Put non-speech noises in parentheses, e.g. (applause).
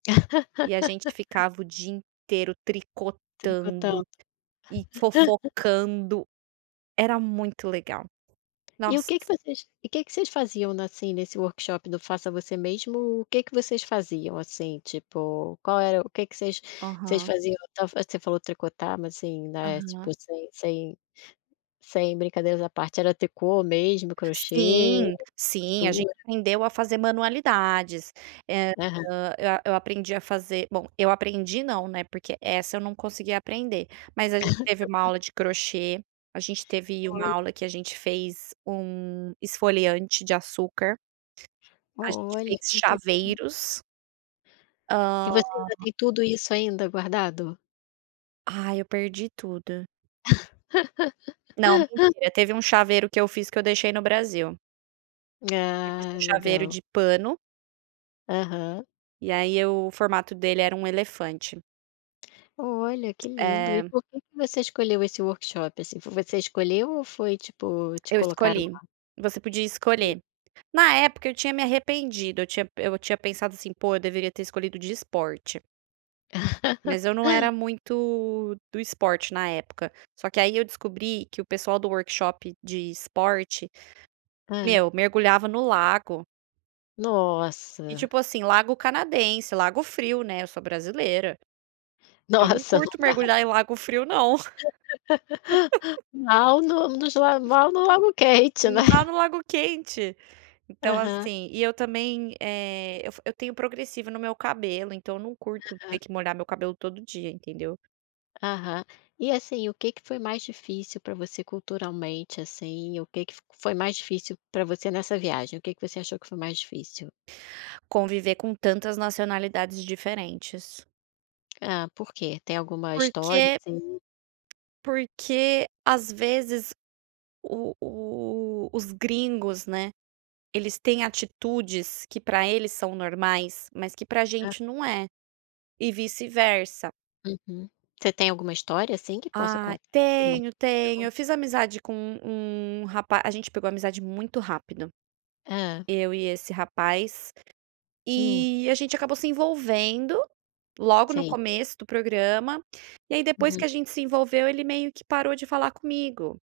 E a gente (laughs) ficava o dia inteiro Tricotando. tricotando e (laughs) fofocando era muito legal. E o Nossa! que que vocês e que que vocês faziam na, assim, nesse workshop do faça você mesmo, o que que vocês faziam, assim, tipo, qual era o que que vocês Aham. faziam você falou tricotar mas assim, né, tipo, Aham. sem sem sem brincadeiras à parte, era tricô mesmo, crochê, Sim, sim. A gente costura? aprendeu a fazer manualidades. Eh, Aham. ah, eh, eu aprendi a fazer, bom, eu aprendi, não, né, porque essa eu não consegui aprender mas a gente teve uma (laughs) aula de crochê, a gente teve uma Olha! aula em que a gente fez 1 esfoliante de açúcar, a gente Olha! fez Que interessante. chaveiros. E Ah você ainda tem tudo isso ainda guardado? Aí, eu perdi tudo. Não, (laughs) mentira. Teve um chaveiro que eu fiz que eu deixei no Brasil. Eu fiz um Ah, chaveiro legal! de pano Aham. e, aí, o formato dele era um elefante. Olha, que lindo! E É. por que que você escolheu esse workshop, assim? Foi você que escolheu, ou foi, tipo, te Eu colocaram escolhi, lá? você podia Hum. escolher. Na época eu tinha me arrependido, eu tinha pe eu tinha pensado assim: "Pô, eu deveria ter escolhido de esporte." Mas eu não (laughs) era muito do esporte na época. Só que, aí, eu descobri que o pessoal do workshop de esporte, Hã. meu, mergulhava no lago. E Nossa! tipo assim, lago canadense, lago frio, né, eu sou brasileira. Eu não Nossa, não curto dá mergulhar em pra lago frio não. (laughs) (laughs) Mal nos lag mal no lago quente, né? Lá no lago quente então, Aham. assim, e eu também, eh, eu eu tenho progressiva no meu cabelo então eu não curto ter Aham. que molhar meu cabelo todo dia, entendeu? Aham. E, assim, o que que foi mais difícil pra você culturalmente, assim, o que fic foi mais difícil para você nessa viagem? O que que você achou que foi mais difícil? Conviver com tantas nacionalidades diferentes. Ah, por quê? Tem alguma história Porque assim? porque, às vezes, o o os gringos, né, eles têm atitudes que para eles são normais mas que pra Hã. gente não é, e vice-versa. Uhum. Você tem alguma história assim que possa Ah, contar? tenho, tenho. (unintelligible) Eu fiz amizade com um um rapaz a gente pegou amizade muito rápido, Hã. eu e esse rapaz, Hum. e a gente acabou se envolvendo logo no Sim. começo do programa e aí depois Hum. que a gente se envolveu ele meio que parou de falar comigo.